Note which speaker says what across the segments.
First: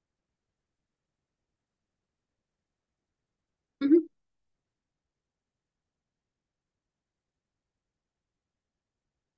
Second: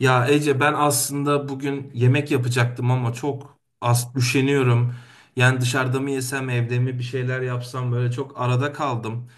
Speaker 1: Ya Ece ben aslında bugün yemek yapacaktım ama çok
Speaker 2: Hı hı,
Speaker 1: az üşeniyorum. Yani dışarıda mı yesem evde mi bir şeyler yapsam böyle çok arada kaldım.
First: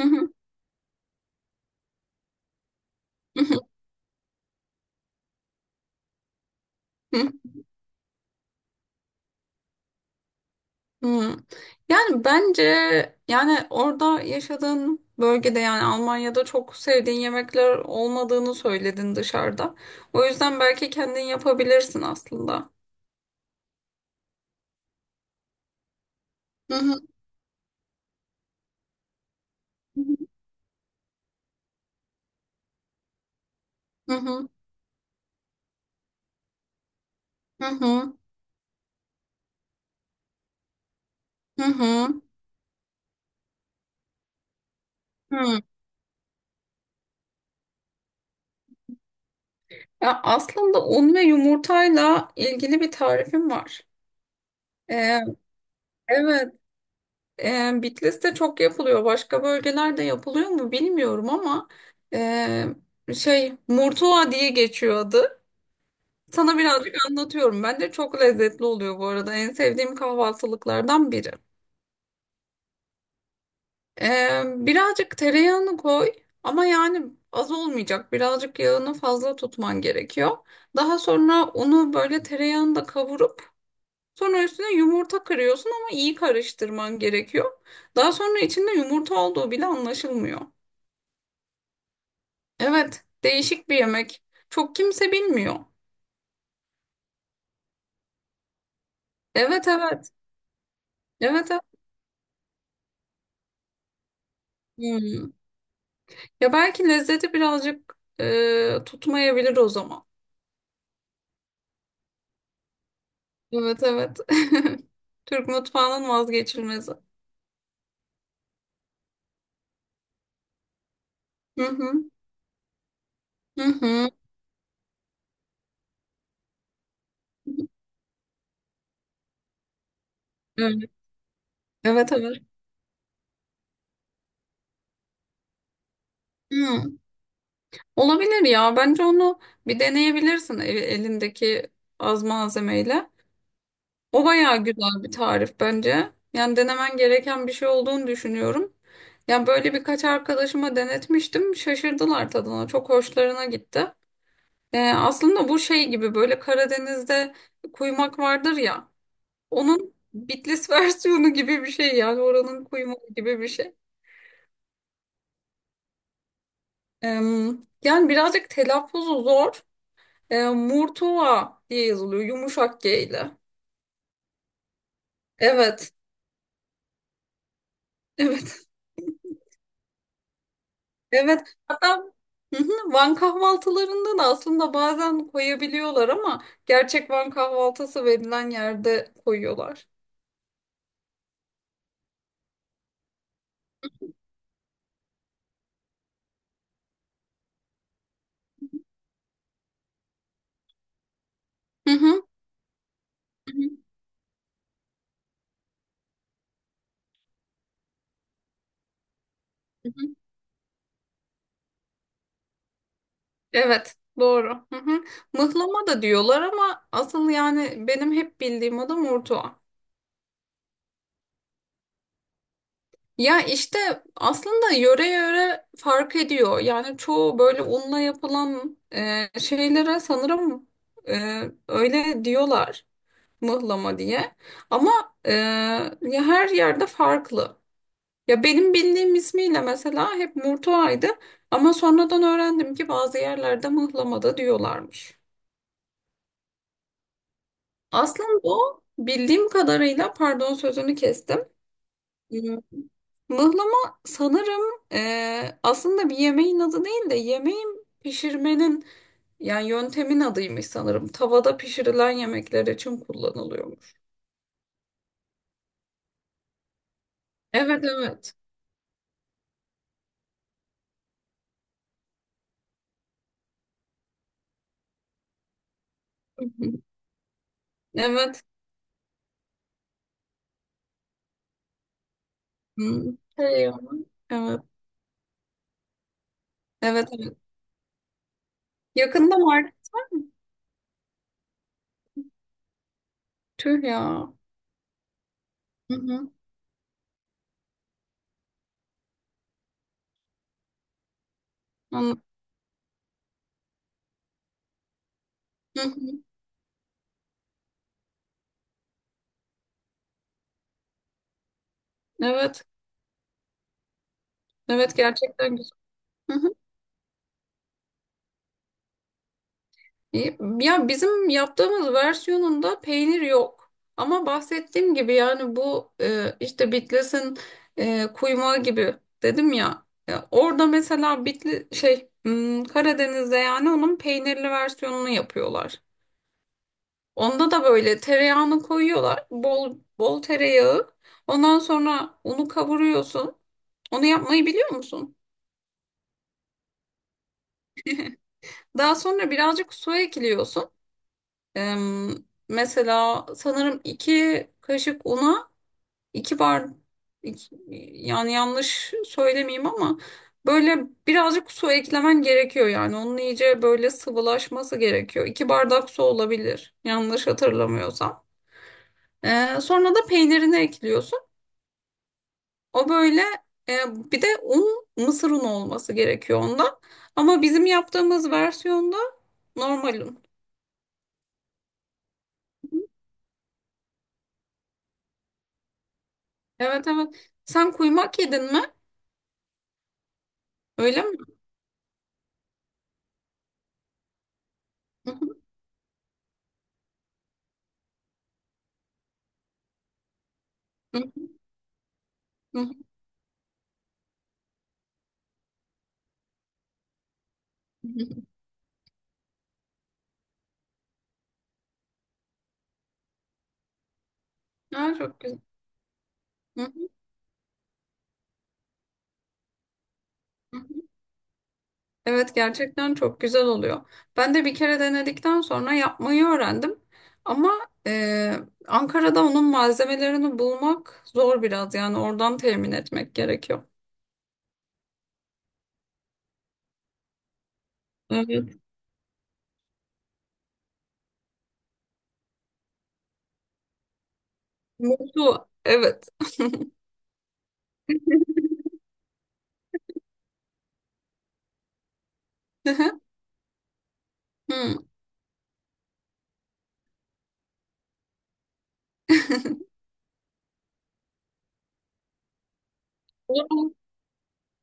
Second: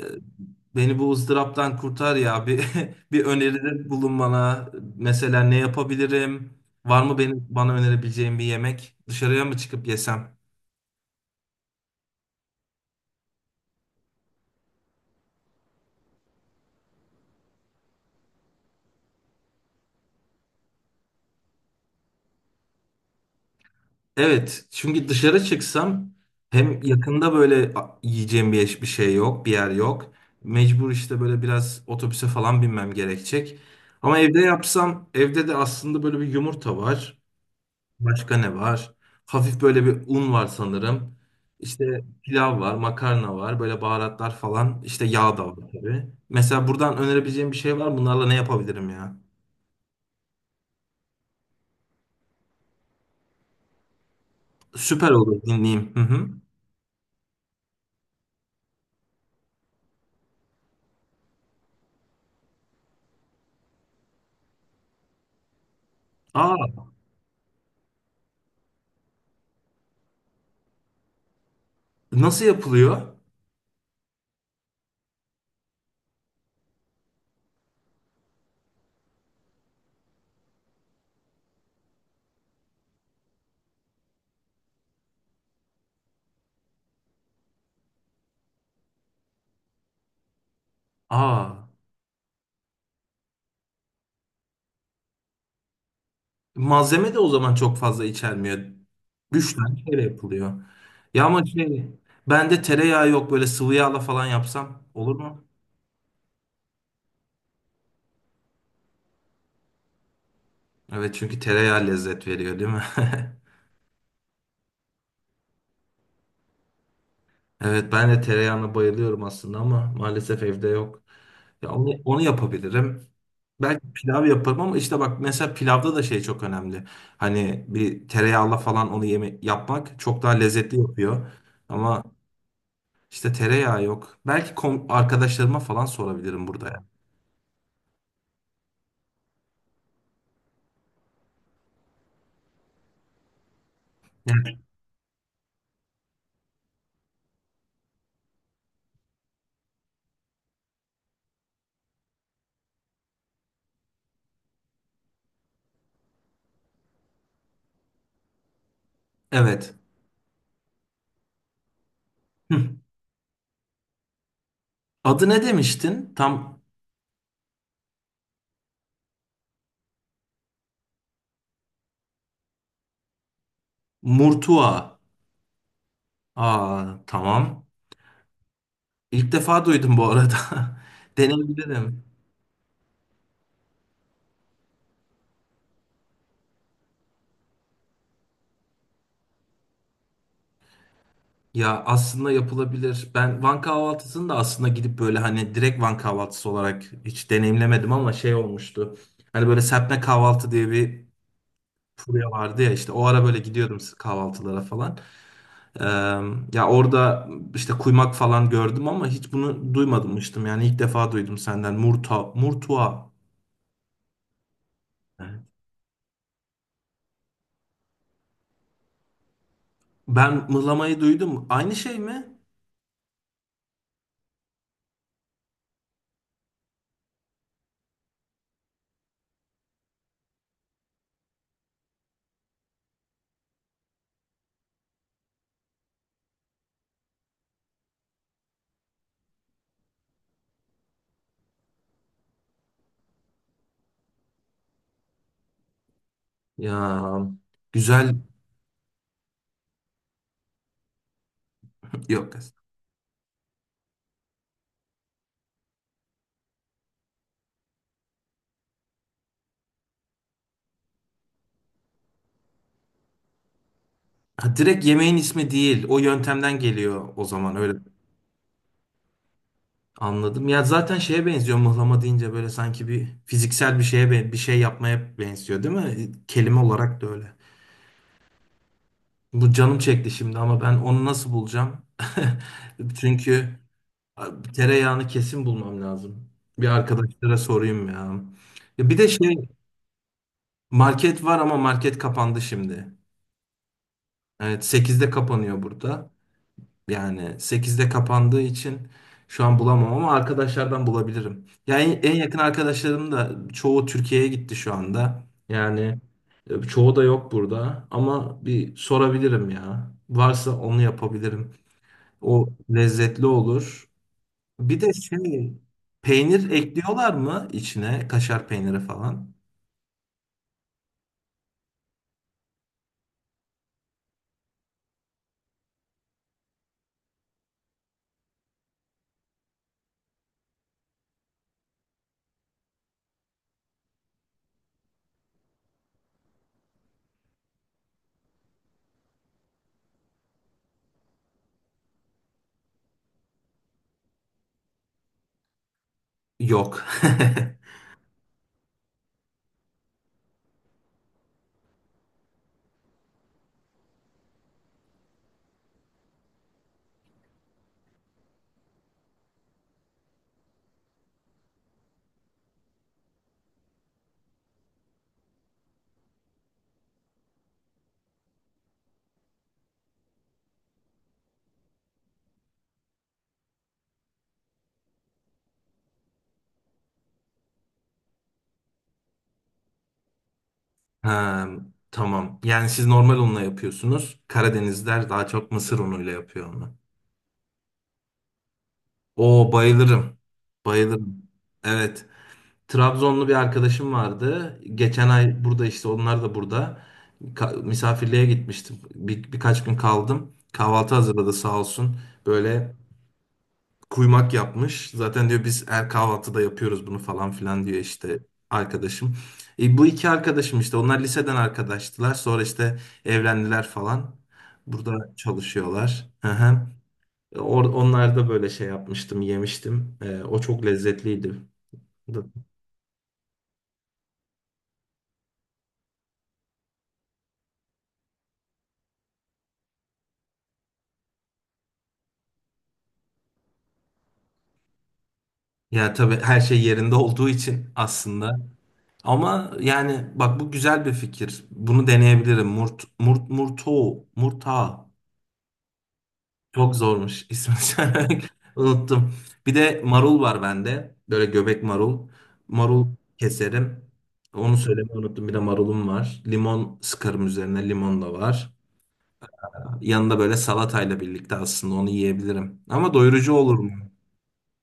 Speaker 1: Ee,
Speaker 2: hı,
Speaker 1: Beni bu ızdıraptan kurtar ya bir bir öneride bulun bana. Mesela ne yapabilirim? Var mı
Speaker 2: hı hı,
Speaker 1: benim bana önerebileceğin bir yemek? Dışarıya mı çıkıp yesem?
Speaker 2: hı. Yani bence, yani orada yaşadığın bölgede, yani Almanya'da çok sevdiğin yemekler olmadığını söyledin dışarıda. O yüzden belki kendin yapabilirsin aslında.
Speaker 1: Evet, çünkü dışarı çıksam
Speaker 2: Hı
Speaker 1: hem
Speaker 2: hı,
Speaker 1: yakında böyle yiyeceğim bir, bir şey yok, bir yer yok. Mecbur işte böyle biraz otobüse falan binmem gerekecek.
Speaker 2: hı
Speaker 1: Ama evde
Speaker 2: hı,
Speaker 1: yapsam, evde de aslında böyle bir yumurta var.
Speaker 2: hı hı,
Speaker 1: Başka ne var? Hafif böyle bir un var sanırım.
Speaker 2: hı
Speaker 1: İşte
Speaker 2: hı,
Speaker 1: pilav var, makarna var, böyle baharatlar falan. İşte yağ da var
Speaker 2: hı.
Speaker 1: tabii. Mesela buradan önerebileceğim bir şey var mı? Bunlarla ne yapabilirim ya?
Speaker 2: Ya aslında un ve yumurtayla ilgili bir tarifim var.
Speaker 1: Süper
Speaker 2: Ee,
Speaker 1: olur dinleyeyim. Hı hı.
Speaker 2: evet. Bitlis'te çok yapılıyor. Başka bölgelerde yapılıyor mu bilmiyorum, ama şey Murtuva diye geçiyor adı. Sana
Speaker 1: Aa,
Speaker 2: birazcık anlatıyorum. Bence çok lezzetli oluyor bu arada. En sevdiğim kahvaltılıklardan biri.
Speaker 1: nasıl yapılıyor?
Speaker 2: Birazcık tereyağını koy, ama yani az olmayacak. Birazcık yağını fazla tutman gerekiyor. Daha sonra unu böyle tereyağında kavurup sonra üstüne yumurta kırıyorsun, ama iyi karıştırman gerekiyor. Daha sonra içinde yumurta olduğu bile anlaşılmıyor.
Speaker 1: Aa.
Speaker 2: Evet, değişik bir yemek. Çok kimse bilmiyor.
Speaker 1: Malzeme de o zaman çok fazla içermiyor. Üç
Speaker 2: Evet,
Speaker 1: tane kere
Speaker 2: evet.
Speaker 1: yapılıyor. Ya ama
Speaker 2: Evet, evet.
Speaker 1: şey, bende tereyağı yok, böyle sıvı yağla falan yapsam olur
Speaker 2: Hmm.
Speaker 1: mu?
Speaker 2: Ya belki lezzeti birazcık tutmayabilir o zaman.
Speaker 1: Evet çünkü tereyağı lezzet veriyor değil mi?
Speaker 2: Evet, evet. Türk mutfağının vazgeçilmezi.
Speaker 1: Evet ben de tereyağına bayılıyorum aslında ama maalesef evde yok.
Speaker 2: Hı
Speaker 1: Ya onu,
Speaker 2: hı.
Speaker 1: onu yapabilirim.
Speaker 2: Hı
Speaker 1: Belki
Speaker 2: hı.
Speaker 1: pilav yaparım ama işte bak mesela pilavda da şey çok önemli. Hani bir tereyağla falan onu yeme yapmak çok daha lezzetli
Speaker 2: Evet,
Speaker 1: yapıyor. Ama
Speaker 2: evet. Evet.
Speaker 1: İşte tereyağı yok. Belki arkadaşlarıma falan sorabilirim burada,
Speaker 2: Hı.
Speaker 1: ya.
Speaker 2: Olabilir ya. Bence onu bir deneyebilirsin, elindeki az malzemeyle. O bayağı
Speaker 1: Yani,
Speaker 2: güzel bir tarif bence. Yani denemen gereken bir şey olduğunu düşünüyorum. Yani böyle birkaç arkadaşıma denetmiştim. Şaşırdılar tadına. Çok hoşlarına gitti. Aslında bu şey gibi, böyle Karadeniz'de kuymak vardır ya.
Speaker 1: evet.
Speaker 2: Onun Bitlis versiyonu gibi bir şey, yani oranın
Speaker 1: Hı.
Speaker 2: kuymağı gibi bir şey.
Speaker 1: Adı ne demiştin? Tam
Speaker 2: Ee, yani birazcık telaffuzu zor. Murtuva diye yazılıyor, yumuşak G ile.
Speaker 1: Murtua.
Speaker 2: Evet.
Speaker 1: Aa, tamam.
Speaker 2: Evet.
Speaker 1: İlk defa duydum bu arada.
Speaker 2: Evet. Hatta.
Speaker 1: Deneyebilirim.
Speaker 2: Hı hı, Van kahvaltılarında da aslında bazen koyabiliyorlar, ama gerçek Van kahvaltısı verilen yerde koyuyorlar.
Speaker 1: Ya aslında yapılabilir. Ben Van kahvaltısını da aslında gidip böyle hani direkt Van kahvaltısı olarak hiç deneyimlemedim ama şey olmuştu. Hani böyle serpme kahvaltı diye bir
Speaker 2: Hı hı,
Speaker 1: furya vardı ya, işte o ara böyle
Speaker 2: hı
Speaker 1: gidiyordum
Speaker 2: hı,
Speaker 1: kahvaltılara falan. Ee, Ya orada işte kuymak falan gördüm ama hiç bunu
Speaker 2: hı hı.
Speaker 1: duymamıştım. Yani ilk defa duydum senden. Murta, murtua.
Speaker 2: Evet, doğru. Hı hı.
Speaker 1: Evet.
Speaker 2: Mıhlama da diyorlar, ama asıl yani benim hep bildiğim adı Murtuva.
Speaker 1: Ben mıhlamayı duydum. Aynı şey mi?
Speaker 2: Ya işte, aslında yöre yöre fark ediyor. Yani çoğu böyle unla yapılan şeylere sanırım e, öyle diyorlar, mıhlama diye. Ama e, ya her yerde farklı. Ya benim bildiğim ismiyle mesela hep Murtua'ydı, ama sonradan öğrendim ki bazı yerlerde mıhlamada diyorlarmış.
Speaker 1: Ya güzel.
Speaker 2: Aslında o, bildiğim kadarıyla, pardon, sözünü kestim.
Speaker 1: Yok.
Speaker 2: Hmm, Mıhlama sanırım, aslında bir yemeğin adı değil de yemeğin pişirmenin, yani yöntemin adıymış sanırım. Tavada pişirilen yemekler için kullanılıyormuş.
Speaker 1: Ha, direkt yemeğin ismi değil. O yöntemden geliyor o zaman öyle.
Speaker 2: Evet, evet.
Speaker 1: Anladım. Ya zaten şeye benziyor mıhlama deyince, böyle sanki bir fiziksel bir şeye bir şey yapmaya benziyor değil mi?
Speaker 2: Hı
Speaker 1: Kelime
Speaker 2: hı.
Speaker 1: olarak da öyle.
Speaker 2: Evet.
Speaker 1: Bu canım çekti şimdi ama ben onu nasıl bulacağım?
Speaker 2: Hmm.
Speaker 1: Çünkü
Speaker 2: Şey ama.
Speaker 1: abi,
Speaker 2: Evet.
Speaker 1: tereyağını kesin bulmam lazım. Bir
Speaker 2: Evet, evet.
Speaker 1: arkadaşlara sorayım ya. Ya bir de
Speaker 2: Yakında
Speaker 1: şey,
Speaker 2: market var mı?
Speaker 1: market var ama market kapandı şimdi.
Speaker 2: Tüh ya.
Speaker 1: Evet sekizde kapanıyor
Speaker 2: Hı
Speaker 1: burada.
Speaker 2: hı,
Speaker 1: Yani sekizde kapandığı için şu an bulamam ama arkadaşlardan bulabilirim. Yani en
Speaker 2: anladım.
Speaker 1: yakın arkadaşlarım da çoğu Türkiye'ye gitti şu anda.
Speaker 2: Hı
Speaker 1: Yani
Speaker 2: hı.
Speaker 1: çoğu da yok burada ama bir sorabilirim ya. Varsa onu yapabilirim. O
Speaker 2: Evet,
Speaker 1: lezzetli olur. Bir de
Speaker 2: evet,
Speaker 1: şey,
Speaker 2: gerçekten güzel. Hı
Speaker 1: peynir
Speaker 2: hı.
Speaker 1: ekliyorlar mı içine, kaşar peyniri falan?
Speaker 2: İyi. Ya bizim yaptığımız versiyonunda peynir yok. Ama bahsettiğim gibi, yani bu işte Bitlis'in kuymağı gibi, dedim ya. Ya orada mesela Karadeniz'de, yani onun peynirli versiyonunu yapıyorlar. Onda da böyle tereyağını koyuyorlar. Bol bol tereyağı. Ondan sonra unu kavuruyorsun. Onu yapmayı biliyor musun?
Speaker 1: Yok.
Speaker 2: Daha sonra birazcık su ekliyorsun. Eee, mesela sanırım iki kaşık una, iki bar, iki- yani yanlış söylemeyeyim, ama böyle birazcık su eklemen gerekiyor yani. Onun iyice böyle sıvılaşması gerekiyor. İki bardak su olabilir, yanlış hatırlamıyorsam. Sonra da peynirini ekliyorsun. O böyle, eee, bir de un, mısır unu olması gerekiyor onda. Ama bizim yaptığımız versiyonda normal un.
Speaker 1: Ha, tamam. Yani siz normal unla yapıyorsunuz. Karadenizler daha çok mısır unuyla yapıyor onu.
Speaker 2: Evet, evet. Sen kuymak yedin mi?
Speaker 1: Oo bayılırım.
Speaker 2: Öyle mi?
Speaker 1: Bayılırım. Evet. Trabzonlu bir arkadaşım vardı. Geçen ay burada, işte onlar da burada. Misafirliğe gitmiştim. Birkaç gün kaldım. Kahvaltı hazırladı sağ olsun. Böyle kuymak yapmış. Zaten diyor biz her kahvaltıda yapıyoruz bunu falan filan diyor işte arkadaşım. Bu iki arkadaşım işte onlar liseden arkadaştılar. Sonra işte evlendiler falan.
Speaker 2: Ha,
Speaker 1: Burada
Speaker 2: çok güzel.
Speaker 1: çalışıyorlar. Hı hı. Onlar da böyle şey yapmıştım, yemiştim. E, o çok lezzetliydi.
Speaker 2: Evet, gerçekten çok güzel oluyor. Ben de bir kere denedikten sonra yapmayı öğrendim. Ama e, Ankara'da onun malzemelerini bulmak zor biraz, yani oradan temin etmek gerekiyor.
Speaker 1: Ya tabii her şey yerinde olduğu için aslında.
Speaker 2: Evet.
Speaker 1: Ama yani bak bu güzel bir fikir. Bunu deneyebilirim. Murt, murt, murto, murta.
Speaker 2: Mutlu. Evet.
Speaker 1: Çok zormuş ismi söylemek. Unuttum. Bir de marul var bende. Böyle göbek marul. Marul keserim. Onu söylemeyi unuttum. Bir de marulum var. Limon sıkarım üzerine. Limon da var. Yanında böyle salatayla birlikte aslında onu yiyebilirim. Ama doyurucu olur mu?
Speaker 2: Hı.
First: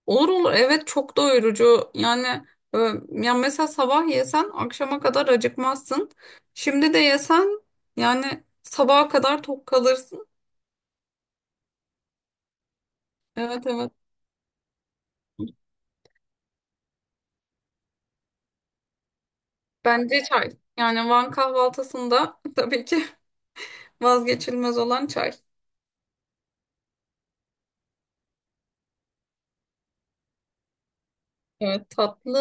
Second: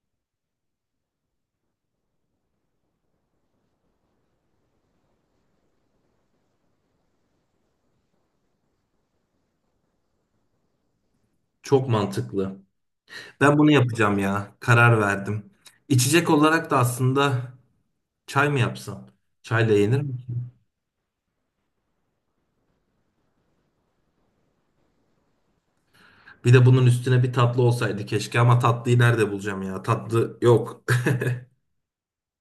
Speaker 2: Olur, olur, evet, çok doyurucu yani, e, ya mesela sabah yesen akşama kadar acıkmazsın. Şimdi de yesen, yani sabaha kadar tok kalırsın.
Speaker 1: Çok mantıklı. Ben
Speaker 2: Evet,
Speaker 1: bunu
Speaker 2: evet,
Speaker 1: yapacağım ya. Karar verdim. İçecek olarak da aslında çay mı yapsam? Çayla yenir mi?
Speaker 2: bence çay, yani Van kahvaltısında tabii ki vazgeçilmez olan çay.
Speaker 1: Bir de bunun üstüne bir tatlı olsaydı keşke ama tatlıyı nerede bulacağım ya? Tatlı yok.
Speaker 2: Evet, tatlı,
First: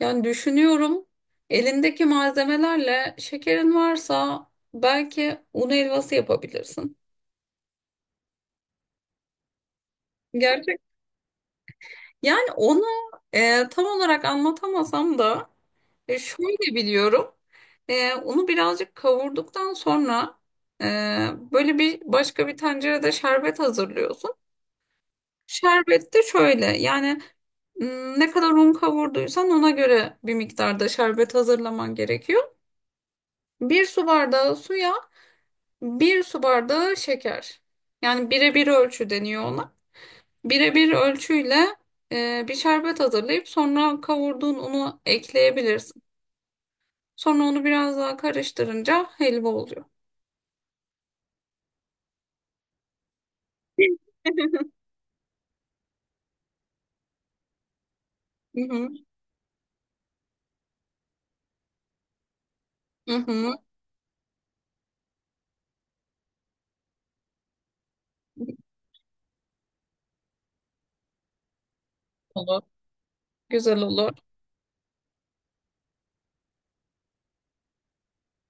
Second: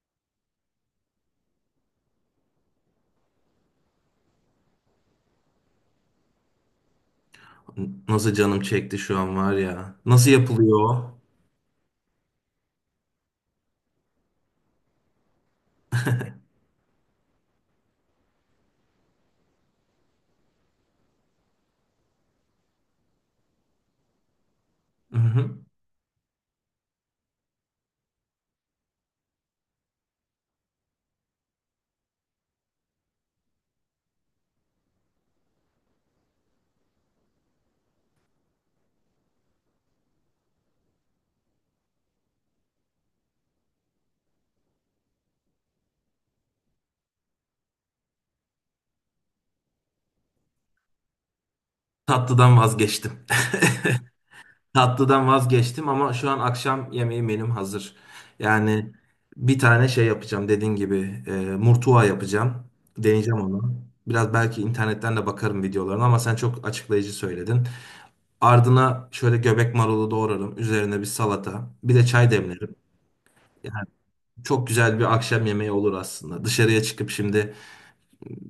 Speaker 2: yani düşünüyorum, elindeki malzemelerle şekerin varsa belki un helvası yapabilirsin.
Speaker 1: Nasıl canım çekti şu an var ya. Nasıl yapılıyor
Speaker 2: Gerçek,
Speaker 1: o?
Speaker 2: yani onu tam olarak anlatamasam da, şöyle biliyorum. Unu birazcık kavurduktan sonra, e, böyle bir başka bir tencerede şerbet hazırlıyorsun.
Speaker 1: Hı hı.
Speaker 2: Şerbet de şöyle, yani, ne kadar un kavurduysan ona göre bir miktarda şerbet hazırlaman gerekiyor. Bir su bardağı suya bir su bardağı şeker. Yani birebir ölçü deniyor ona. Birebir ölçüyle bir şerbet hazırlayıp sonra kavurduğun unu ekleyebilirsin. Sonra onu biraz daha karıştırınca helva oluyor.
Speaker 1: Tatlıdan vazgeçtim.
Speaker 2: Hı
Speaker 1: Tatlıdan vazgeçtim ama şu an akşam yemeği benim hazır.
Speaker 2: hı.
Speaker 1: Yani bir tane şey yapacağım, dediğin gibi murtuva yapacağım.
Speaker 2: Hı
Speaker 1: Deneyeceğim
Speaker 2: hı.
Speaker 1: onu. Biraz belki internetten de bakarım videolarına ama sen çok açıklayıcı söyledin. Ardına şöyle göbek marulu doğrarım. Üzerine bir salata. Bir de çay
Speaker 2: Olur.
Speaker 1: demlerim.
Speaker 2: Güzel
Speaker 1: Yani
Speaker 2: olur.
Speaker 1: çok güzel bir akşam yemeği olur aslında. Dışarıya çıkıp şimdi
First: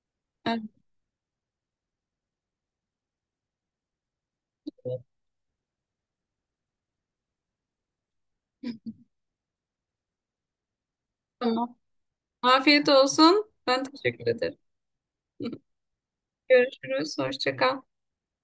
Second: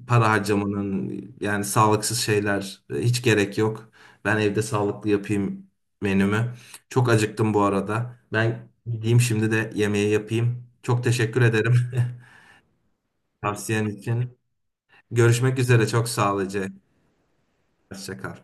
Speaker 1: para
Speaker 2: Evet.
Speaker 1: harcamanın, yani sağlıksız şeyler, hiç gerek yok. Ben evde sağlıklı yapayım menümü. Çok acıktım bu arada. Ben gideyim şimdi de yemeği yapayım. Çok teşekkür ederim
Speaker 2: Tamam. Afiyet olsun. Ben
Speaker 1: tavsiyen
Speaker 2: teşekkür
Speaker 1: için.
Speaker 2: ederim.
Speaker 1: Görüşmek üzere. Çok sağ ol.
Speaker 2: Görüşürüz. Hoşça kal.
Speaker 1: Hoşça kal.